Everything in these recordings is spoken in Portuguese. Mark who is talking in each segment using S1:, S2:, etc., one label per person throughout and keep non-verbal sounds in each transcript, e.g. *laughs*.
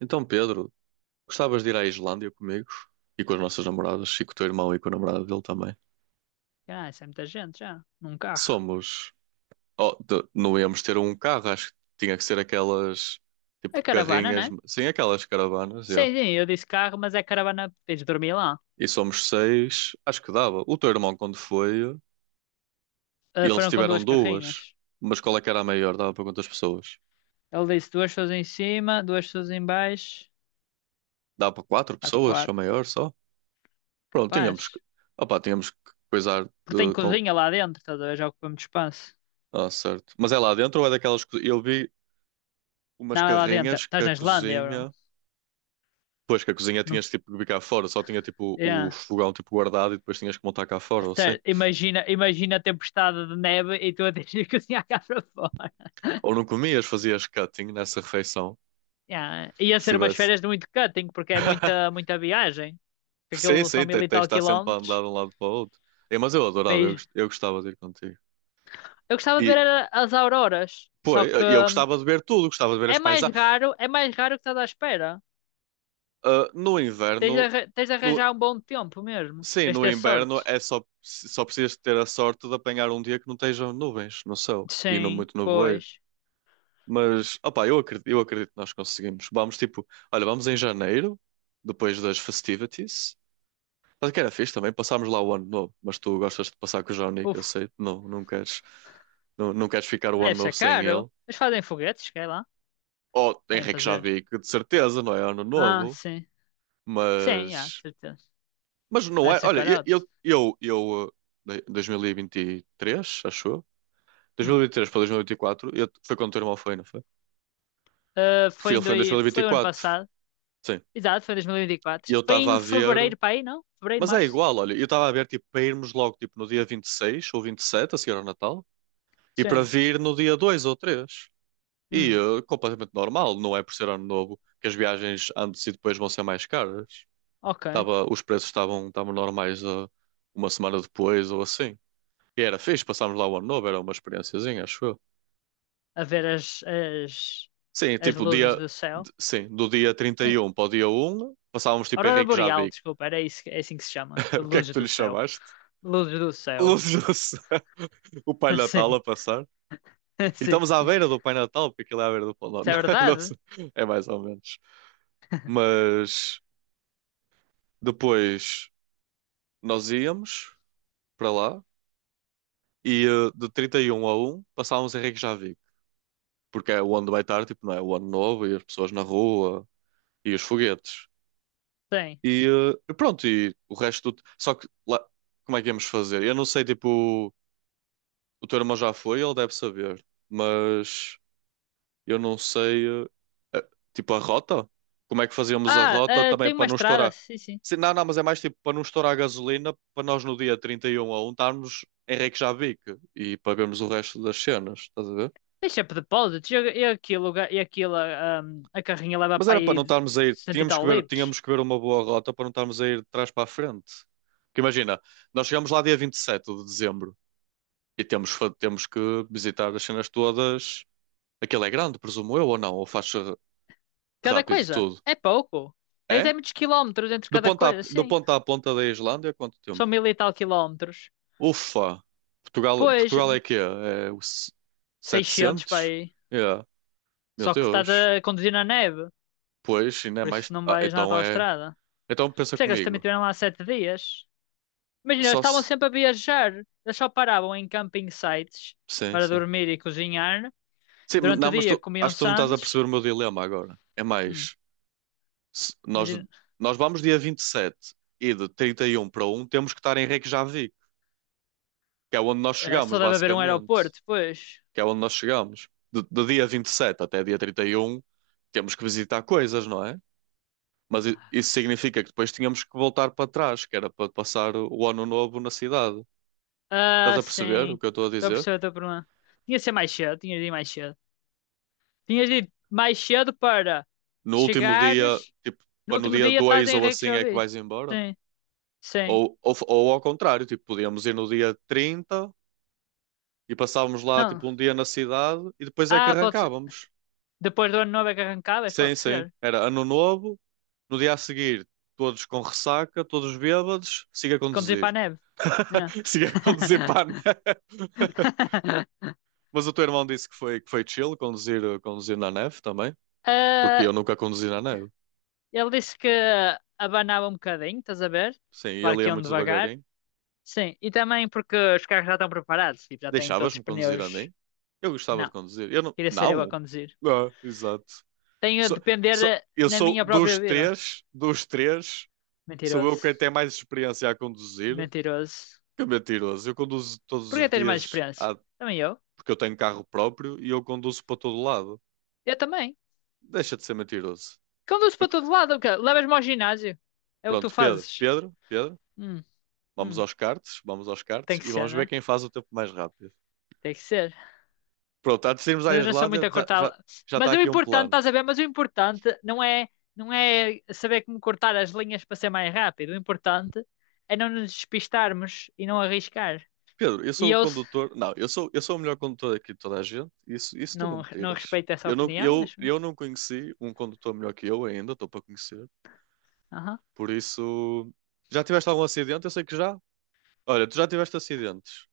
S1: Então, Pedro, gostavas de ir à Islândia comigo e com as nossas namoradas e com o teu irmão e com a namorada dele também?
S2: Ah, isso é muita gente já, num carro.
S1: Somos. Oh, não íamos ter um carro, acho que tinha que ser aquelas tipo
S2: É caravana, né?
S1: carrinhas, sim, aquelas caravanas, é.
S2: Sim, sim, eu disse carro, mas é caravana, eles dormiam lá.
S1: E somos seis, acho que dava. O teu irmão, quando foi,
S2: Ah,
S1: eles
S2: foram com
S1: tiveram
S2: duas
S1: duas,
S2: carrinhas.
S1: mas qual é que era a maior? Dava para quantas pessoas?
S2: Ele disse duas pessoas em cima, duas pessoas em baixo.
S1: Dava para quatro
S2: Há
S1: pessoas, a
S2: quatro,
S1: maior só? Pronto, tínhamos que.
S2: capaz.
S1: Opá, tínhamos que coisar
S2: Porque tem
S1: de.
S2: cozinha lá dentro, estás a ver? Já ocupa muito espaço.
S1: Ah, certo. Mas é lá dentro ou é daquelas? Eu vi umas
S2: Não, é lá dentro.
S1: carrinhas que
S2: Estás
S1: a
S2: na Islândia, bro.
S1: cozinha. Pois, que a cozinha
S2: Não...
S1: tinhas tipo que vir cá fora, só tinha tipo o
S2: É.
S1: fogão tipo guardado e depois tinhas que montar cá fora, ou assim.
S2: Sério, imagina, imagina a tempestade de neve e tu a *laughs* tens de cozinhar cá para fora.
S1: Ou não comias, fazias cutting nessa refeição,
S2: Yeah. Ia
S1: se
S2: ser umas
S1: tivesse.
S2: férias de muito cutting, porque é muita,
S1: *laughs*
S2: muita viagem. Porque
S1: Sim,
S2: aquilo são
S1: sim,
S2: mil
S1: tens
S2: e
S1: de
S2: tal
S1: estar sempre a andar
S2: quilómetros.
S1: de um lado para o outro. É, mas eu adorava,
S2: Mas
S1: eu gostava de ir contigo.
S2: eu gostava de ver
S1: E,
S2: era as auroras,
S1: pô,
S2: só
S1: eu
S2: que
S1: eu gostava de ver tudo, gostava de ver as paisagens.
S2: é mais raro que estás à espera.
S1: Ah, no
S2: Tens de,
S1: inverno,
S2: tens de
S1: no-
S2: arranjar um bom tempo mesmo.
S1: sim,
S2: Tens de
S1: no
S2: ter
S1: inverno
S2: sorte.
S1: é só, só precisas de ter a sorte de apanhar um dia que não estejam nuvens no céu e não
S2: Sim,
S1: muito nevoeiro.
S2: pois.
S1: Mas, opá, eu acredito que nós conseguimos. Vamos, tipo, olha, vamos em janeiro, depois das festivities. Mas que era fixe também, passámos lá o ano novo. Mas tu gostas de passar com o Johnny, que eu
S2: Uf,
S1: sei, não, não queres, não, não queres ficar o
S2: deve
S1: ano
S2: ser
S1: novo sem ele.
S2: caro. Eles fazem foguetes, quer lá?
S1: Ou
S2: Devem
S1: Henrique já
S2: fazer.
S1: vi que de certeza, não é ano
S2: Ah,
S1: novo,
S2: sim. Sim, já, de
S1: mas,
S2: certeza.
S1: mas não
S2: Vai
S1: é.
S2: ser
S1: Olha, eu,
S2: carote.
S1: eu, eu, eu eh, 2023, acho eu.
S2: Hum.
S1: 2023 para 2024, eu, foi quando o teu irmão foi, não foi?
S2: Ah,
S1: Ele foi em
S2: foi o ano
S1: 2024,
S2: passado.
S1: sim.
S2: Exato, foi em 2024.
S1: E eu
S2: Foi
S1: estava
S2: em
S1: a ver.
S2: fevereiro, para aí, não? Fevereiro,
S1: Mas é
S2: março.
S1: igual, olha, eu estava a ver tipo, para irmos logo tipo, no dia 26 ou 27 a seguir ao Natal, e para
S2: Sim.
S1: vir no dia 2 ou 3. E
S2: Hum,
S1: eh, completamente normal, não é por ser ano novo que as viagens antes e depois vão ser mais caras.
S2: ok.
S1: Tava, os preços estavam normais eh, uma semana depois ou assim. E era fixe, passámos lá o ano novo, era uma experiênciazinha, acho eu.
S2: A ver
S1: Sim,
S2: as
S1: tipo,
S2: luzes do céu.
S1: sim, do dia trinta
S2: Eh,
S1: e um para o dia 1 passávamos tipo
S2: Aurora
S1: Henrique
S2: Boreal,
S1: Javi.
S2: desculpa, era isso, é assim que se chama.
S1: *laughs* O que é que
S2: Luzes
S1: tu
S2: do
S1: lhe
S2: céu.
S1: chamaste?
S2: Luzes do céu.
S1: Luz do céu. *laughs* O Pai
S2: *laughs*
S1: Natal
S2: Sim,
S1: a passar. E
S2: sim.
S1: estamos à beira do Pai Natal, porque aquilo é à beira do Pão de Ló.
S2: Isso é
S1: *laughs* Não
S2: verdade?
S1: sei, é mais ou menos. Mas depois nós íamos para lá e eh, de 31 a 1 passávamos em Reykjavik, porque é onde vai estar, tipo, não é? O ano novo e as pessoas na rua e os foguetes.
S2: Tem.
S1: E eh, e pronto, e o resto do... Só que lá, como é que íamos fazer? Eu não sei, tipo, o teu irmão já foi, ele deve saber, mas eu não sei, eh, tipo a rota? Como é que fazíamos a
S2: Ah,
S1: rota também
S2: tem
S1: para
S2: uma
S1: não
S2: estrada,
S1: estourar?
S2: sim, sim.
S1: Sim, não, não, mas é mais tipo para não estourar a gasolina, para nós no dia 31 a 1 estarmos em Reykjavik e pagamos o resto das cenas, estás a ver?
S2: Tem sempre depósitos. E aquilo, a carrinha leva
S1: Mas
S2: para
S1: era para não
S2: aí
S1: estarmos a ir,
S2: cento e
S1: tínhamos que
S2: tal
S1: ver,
S2: litros.
S1: tínhamos que ver uma boa rota para não estarmos a ir de trás para a frente. Porque imagina, nós chegamos lá dia 27 de dezembro e temos, temos que visitar as cenas todas. Aquilo é grande, presumo eu, ou não? Ou faz
S2: Cada
S1: rápido
S2: coisa.
S1: tudo?
S2: É pouco. Tens é
S1: É?
S2: muitos quilómetros entre cada coisa,
S1: Do
S2: sim.
S1: ponto à ponta da Islândia, quanto
S2: São
S1: tempo?
S2: mil e tal quilómetros.
S1: Ufa! Portugal,
S2: Pois,
S1: Portugal é quê? É o
S2: 600 para
S1: 700?
S2: aí.
S1: É. Meu
S2: Só que estás
S1: Deus.
S2: a conduzir na neve.
S1: Pois, ainda é
S2: Por
S1: mais.
S2: isso não
S1: Ah,
S2: vais na
S1: então
S2: à
S1: é.
S2: estrada.
S1: Então pensa
S2: Por isso é que eles também
S1: comigo.
S2: estiveram lá 7 dias. Imagina, eles
S1: Só
S2: estavam
S1: se.
S2: sempre a viajar. Eles só paravam em camping sites
S1: Sim,
S2: para
S1: sim.
S2: dormir e cozinhar.
S1: Sim, mas
S2: Durante o
S1: não, mas
S2: dia
S1: tu,
S2: comiam
S1: acho que tu não estás a
S2: sandes.
S1: perceber o meu dilema agora. É
S2: Hum,
S1: mais. se- nós,
S2: imagina,
S1: nós vamos dia 27 e de 31 para um temos que estar em Reykjavik, que é onde nós chegamos,
S2: só deve haver um
S1: basicamente.
S2: aeroporto, depois.
S1: Que é onde nós chegamos. Do, do dia 27 até dia 31 temos que visitar coisas, não é? Mas isso significa que depois tínhamos que voltar para trás, que era para passar o ano novo na cidade. Estás
S2: Ah,
S1: a perceber o
S2: sim.
S1: que eu estou a
S2: Estou a
S1: dizer?
S2: perceber a tua pergunta. Tinha de ser mais cedo, tinhas de ir mais cedo. Tinhas de ir mais cedo para
S1: No último dia,
S2: chegares.
S1: tipo,
S2: No
S1: para no
S2: último
S1: dia
S2: dia estás
S1: 2
S2: em
S1: ou assim é que
S2: Reykjavik.
S1: vais embora?
S2: Sim, sim.
S1: Ou ao contrário, tipo, podíamos ir no dia 30 e passávamos lá,
S2: Não.
S1: tipo, um dia na cidade e depois é que
S2: Ah, pode ser.
S1: arrancávamos.
S2: Depois do ano novo é que arrancavas?
S1: Sim,
S2: Pode ser.
S1: sim. Era ano novo, no dia a seguir, todos com ressaca, todos bêbados, siga a
S2: Conduzir para a
S1: conduzir.
S2: neve. É.
S1: *laughs* Seguia a conduzir para a neve. *laughs*
S2: *laughs*
S1: Mas o teu irmão disse que foi chill conduzir, eh, conduzir na neve também, porque
S2: Ah,
S1: eu nunca conduzi na neve.
S2: ele disse que abanava um bocadinho, estás a ver?
S1: Sim,
S2: Claro
S1: ele
S2: que
S1: ia
S2: iam
S1: muito
S2: devagar.
S1: devagarinho.
S2: Sim, e também porque os carros já estão preparados, tipo, já têm todos os
S1: Deixavas-me conduzir a
S2: pneus.
S1: mim? Eu gostava
S2: Não,
S1: de conduzir. Eu não.
S2: queria ser eu a
S1: Não!
S2: conduzir.
S1: Ah, exato.
S2: Tenho a
S1: Sou,
S2: depender
S1: sou, eu
S2: na
S1: sou
S2: minha própria
S1: dos
S2: vida.
S1: três, sou eu quem
S2: Mentiroso.
S1: tem mais experiência a conduzir.
S2: Mentiroso.
S1: Que é mentiroso. Eu conduzo todos
S2: Porquê
S1: os
S2: tens mais
S1: dias
S2: experiência? Também eu.
S1: porque eu tenho carro próprio e eu conduzo para todo lado.
S2: Eu também.
S1: Deixa de ser mentiroso.
S2: Conduzo
S1: Eu-
S2: para todo lado, o quê? Levas-me ao ginásio. É o que tu
S1: Pronto, Pedro,
S2: fazes.
S1: Pedro, Pedro.
S2: Hum, hum.
S1: Vamos aos
S2: Tem
S1: cartes
S2: que
S1: e
S2: ser,
S1: vamos
S2: não
S1: ver
S2: é?
S1: quem faz o tempo mais rápido.
S2: Tem que ser.
S1: Pronto, antes de irmos à
S2: Mas eu não sou muito
S1: Islândia,
S2: a cortar.
S1: já está
S2: Mas o
S1: aqui um
S2: importante,
S1: plano.
S2: estás a ver? Mas o importante não é, não é saber como cortar as linhas para ser mais rápido. O importante é não nos despistarmos e não arriscar.
S1: Pedro, eu
S2: E
S1: sou o
S2: eu
S1: condutor. Não, eu sou o melhor condutor aqui de toda a gente. Isso tu não
S2: não,
S1: me
S2: não
S1: tiras.
S2: respeito essa
S1: Eu não,
S2: opinião, mas.
S1: eu não conheci um condutor melhor que eu ainda, estou para conhecer.
S2: Aham.
S1: Por isso, já tiveste algum acidente? Eu sei que já. Olha, tu já tiveste acidentes.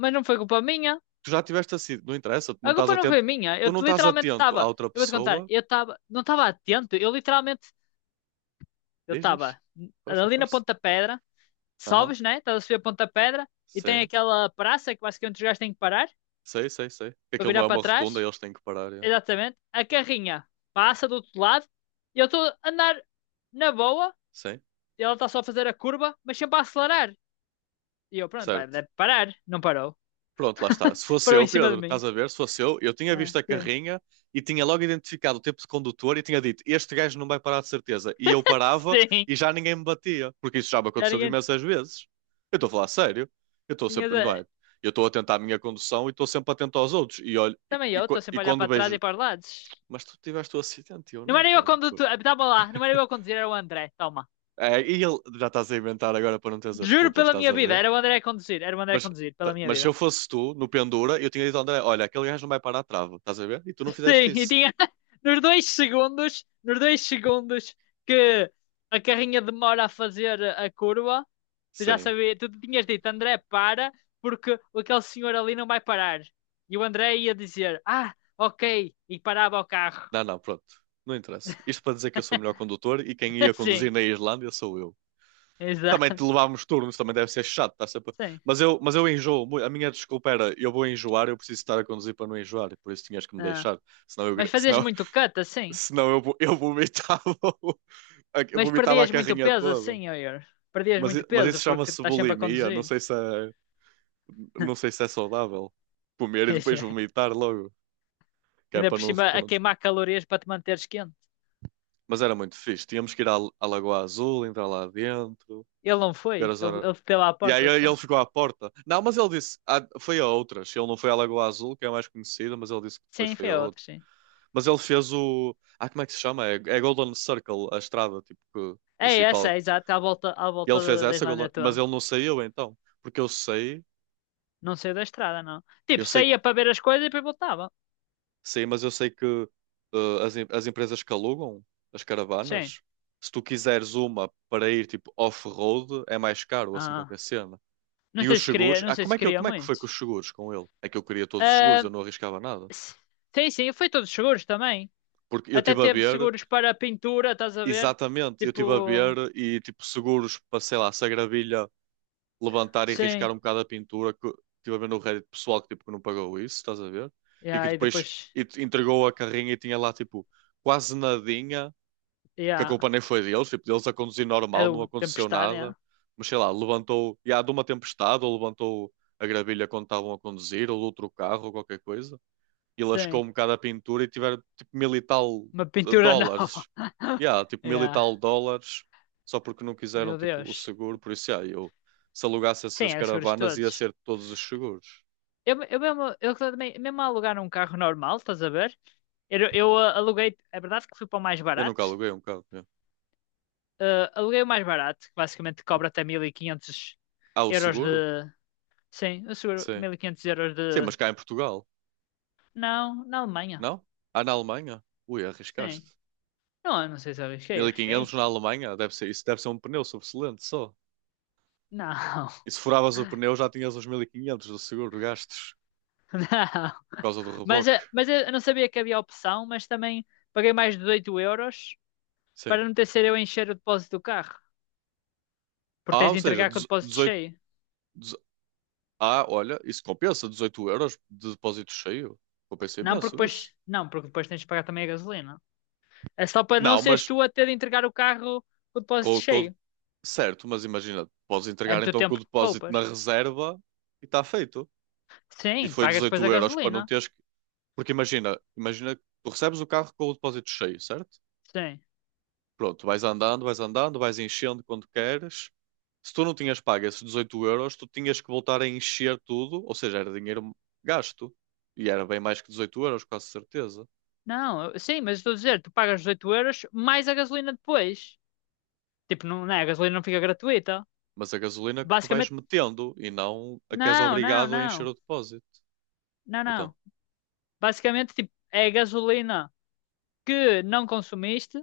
S2: Mas não foi culpa minha.
S1: Tu já tiveste acidente. Não interessa, tu não
S2: A
S1: estás
S2: culpa não foi
S1: atento.
S2: minha. Eu
S1: Tu não estás
S2: literalmente
S1: atento à
S2: estava.
S1: outra
S2: Eu vou te contar.
S1: pessoa.
S2: Eu estava. Não estava atento. Eu literalmente. Eu
S1: Diz, diz.
S2: estava
S1: Força,
S2: ali na
S1: força.
S2: Ponta Pedra.
S1: Aham,
S2: Sobes, né? Estás a subir a Ponta Pedra. E tem
S1: sim.
S2: aquela praça que basicamente os gajos têm que parar
S1: Sei, sei, sei. Que
S2: para
S1: aquilo não
S2: virar
S1: é uma
S2: para
S1: rotunda,
S2: trás.
S1: eles têm que parar. É.
S2: Exatamente. A carrinha passa do outro lado e eu estou a andar na boa.
S1: Sim,
S2: E ela está só a fazer a curva, mas sempre a acelerar. E eu, pronto, pá,
S1: certo.
S2: deve parar. Não parou.
S1: Pronto, lá está. Se fosse
S2: Parou
S1: eu,
S2: em cima de
S1: Pedro,
S2: mim.
S1: estás a ver? Se fosse eu tinha
S2: Ah,
S1: visto a
S2: sim.
S1: carrinha e tinha logo identificado o tipo de condutor e tinha dito: este gajo não vai parar de certeza. E eu
S2: *laughs*
S1: parava
S2: Sim.
S1: e já ninguém me batia, porque isso já me
S2: Já
S1: aconteceu imensas vezes. Eu estou a falar sério. Eu estou
S2: tinha.
S1: sempre, não é? Eu estou atento à minha condução e estou sempre atento aos outros. E olho,
S2: Também eu estou
S1: e
S2: sempre a olhar
S1: quando
S2: para trás e
S1: vejo,
S2: para os lados.
S1: mas tu tiveste o acidente, e eu
S2: Não
S1: não,
S2: era eu a
S1: Pedro.
S2: conduzir. Estava lá. Não era eu a conduzir, era o André. Toma.
S1: É, e ele, já estás a inventar agora para não teres as
S2: Juro
S1: culpas,
S2: pela
S1: estás
S2: minha
S1: a
S2: vida.
S1: ver?
S2: Era o André a conduzir. Era o André a
S1: Mas,
S2: conduzir. Pela minha
S1: mas se
S2: vida.
S1: eu fosse tu, no pendura, eu tinha dito ao André: olha, aquele gajo não vai parar a trava, estás a ver? E tu não fizeste
S2: Sim, e
S1: isso.
S2: tinha *laughs* nos 2 segundos, nos 2 segundos que a carrinha demora a fazer a curva, tu já
S1: Sim.
S2: sabias, tu tinhas dito, André, para, porque aquele senhor ali não vai parar. E o André ia dizer, ah, ok, e parava o carro.
S1: Não, não, pronto. Não interessa. Isto para dizer que eu sou o melhor condutor e quem ia
S2: *laughs*
S1: conduzir
S2: Sim,
S1: na Islândia sou eu. Também te
S2: exato,
S1: levámos turnos, também deve ser chato, tá sempre...
S2: sim.
S1: Mas eu enjoo. A minha desculpa era: eu vou enjoar, eu preciso estar a conduzir para não enjoar, e por isso tinhas que me
S2: Ah.
S1: deixar. Senão eu,
S2: Mas fazias
S1: senão,
S2: muito cut,
S1: *laughs*
S2: assim.
S1: senão eu, eu vomitava, o- *laughs* eu
S2: Mas
S1: vomitava a
S2: perdias muito
S1: carrinha
S2: peso,
S1: toda.
S2: assim, Oyer. Perdias
S1: Mas,
S2: muito
S1: mas
S2: peso,
S1: isso
S2: porque
S1: chama-se
S2: estás sempre a
S1: bulimia, não
S2: conduzir.
S1: sei se é. Não sei
S2: *laughs*
S1: se é saudável comer e depois
S2: Exato.
S1: vomitar logo, que é
S2: Ainda por cima,
S1: para
S2: a
S1: não...
S2: queimar calorias para te manteres quente.
S1: Mas era muito fixe. Tínhamos que ir à, à Lagoa Azul, entrar lá dentro,
S2: Ele não
S1: ver
S2: foi,
S1: as
S2: ele,
S1: horas.
S2: ele bateu à
S1: E aí
S2: porta só.
S1: ele ficou à porta. Não, mas ele disse, ah, foi a outras. Ele não foi à Lagoa Azul, que é a mais conhecida, mas ele disse que depois
S2: Sim,
S1: foi
S2: foi
S1: a
S2: a outra,
S1: outra.
S2: sim.
S1: Mas ele fez o. Ah, como é que se chama? É, é Golden Circle, a estrada tipo,
S2: É essa, é
S1: principal.
S2: exato, à
S1: E
S2: volta
S1: ele fez
S2: da, da
S1: essa, Golden,
S2: Islândia
S1: mas
S2: toda.
S1: ele não saiu então. Porque eu sei,
S2: Não saiu da estrada, não.
S1: eu
S2: Tipo,
S1: sei.
S2: saía para ver as coisas e depois voltava.
S1: Sim, mas eu sei que eh, as empresas que alugam as
S2: Sim.
S1: caravanas, se tu quiseres uma para ir tipo off-road, é mais caro, assim
S2: Ah,
S1: qualquer cena.
S2: não
S1: E os
S2: sei se queria,
S1: seguros,
S2: não
S1: ah,
S2: sei
S1: como
S2: se
S1: é que,
S2: queria
S1: como é que foi
S2: muito.
S1: com os seguros com ele? É que eu queria todos os seguros,
S2: Ah,
S1: eu não arriscava nada.
S2: s- sim, sim, foi todos seguros também.
S1: Porque eu
S2: Até
S1: estive a
S2: teve
S1: ver,
S2: seguros para pintura, estás a ver?
S1: exatamente, eu estive a
S2: Tipo,
S1: ver e tipo seguros para, sei lá, se a gravilha levantar e riscar
S2: sim.
S1: um bocado a pintura, que estive a ver no Reddit pessoal que tipo que não pagou isso, estás a ver? E que
S2: Yeah, e
S1: depois
S2: depois,
S1: entregou a carrinha e tinha lá tipo quase nadinha, que a
S2: yeah,
S1: culpa nem foi deles, tipo, deles a conduzir normal,
S2: era
S1: não
S2: o
S1: aconteceu
S2: Tempestade, yeah.
S1: nada, mas sei lá, levantou, e há de uma tempestade, ou levantou a gravilha quando estavam a conduzir, ou de outro carro, ou qualquer coisa, e lascou
S2: Sim,
S1: um bocado a pintura e tiveram tipo mil e tal
S2: uma pintura nova.
S1: dólares,
S2: *laughs*
S1: yeah, tipo mil e
S2: Yeah,
S1: tal dólares, só porque não quiseram
S2: meu
S1: tipo o
S2: Deus.
S1: seguro, por isso, yeah, eu, se alugasse
S2: Sim,
S1: essas
S2: era seguros
S1: caravanas, ia
S2: todos.
S1: ser todos os seguros.
S2: Eu mesmo, eu também, mesmo a alugar um carro normal, estás a ver? Aluguei, é verdade que fui para o mais
S1: Eu nunca
S2: barato.
S1: aluguei um carro. Yeah.
S2: Ah, aluguei o mais barato, que basicamente cobra até mil e quinhentos
S1: Ah, o
S2: euros de.
S1: seguro?
S2: Sim, eu seguro
S1: Sim.
S2: 1500 euros de.
S1: Sim, mas cá em Portugal,
S2: Não, na Alemanha.
S1: não? Ah, na Alemanha? Ui,
S2: Sim.
S1: arriscaste.
S2: Não, eu não sei se arrisquei,
S1: 1500
S2: arrisquei.
S1: na Alemanha, deve ser, isso deve ser um pneu sobressalente só.
S2: Não.
S1: E se furavas o
S2: *laughs*
S1: pneu já tinhas os 1500 do seguro gastos
S2: Não.
S1: por causa do
S2: Mas,
S1: reboque.
S2: eh, mas eu não sabia que havia opção, mas também paguei mais de 18 euros
S1: Sim.
S2: para não ter sido eu a encher o depósito do carro. Porque
S1: Ah,
S2: tens
S1: ou
S2: de
S1: seja,
S2: entregar com o depósito
S1: 18.
S2: cheio.
S1: dezo- Ah, olha, isso compensa, 18 € de depósito cheio. Compensa
S2: Não, porque
S1: imenso isso.
S2: depois, não, porque depois tens de pagar também a gasolina. É só para não
S1: Não,
S2: seres
S1: mas
S2: tu a ter de entregar o carro com o depósito
S1: com, com-
S2: cheio.
S1: certo, mas imagina, podes
S2: É
S1: entregar
S2: muito
S1: então com o
S2: tempo que
S1: depósito
S2: poupas.
S1: na reserva e está feito. E
S2: Sim,
S1: foi
S2: pagas depois a
S1: 18 € para não
S2: gasolina.
S1: teres que. Porque imagina, imagina, que tu recebes o carro com o depósito cheio, certo?
S2: Sim.
S1: Pronto, vais andando, vais andando, vais enchendo quando queres. Se tu não tinhas pago esses 18 euros, tu tinhas que voltar a encher tudo, ou seja, era dinheiro gasto. E era bem mais que 18 euros, quase certeza.
S2: Não, sim, mas estou a dizer, tu pagas os 8 euros mais a gasolina depois. Tipo, não, não é? A gasolina não fica gratuita.
S1: Mas a gasolina que tu vais
S2: Basicamente,
S1: metendo e não a que és
S2: não, não,
S1: obrigado a encher
S2: não.
S1: o depósito.
S2: Não,
S1: Então,
S2: não. Basicamente, tipo, é a gasolina que não consumiste,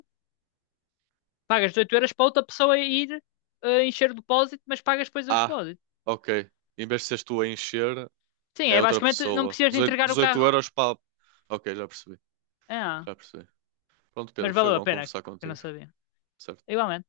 S2: pagas os 8 euros para outra pessoa ir encher o depósito, mas pagas depois o
S1: ah,
S2: depósito.
S1: ok. Em vez de seres tu a encher,
S2: Sim,
S1: é
S2: é
S1: outra
S2: basicamente não
S1: pessoa.
S2: precisas de
S1: 18,
S2: entregar o
S1: 18
S2: carro.
S1: euros para. Ok, já percebi,
S2: Ah,
S1: já percebi. Pronto, Pedro,
S2: mas
S1: foi
S2: valeu a
S1: bom
S2: pena,
S1: conversar
S2: que eu não
S1: contigo.
S2: sabia.
S1: Certo?
S2: Igualmente.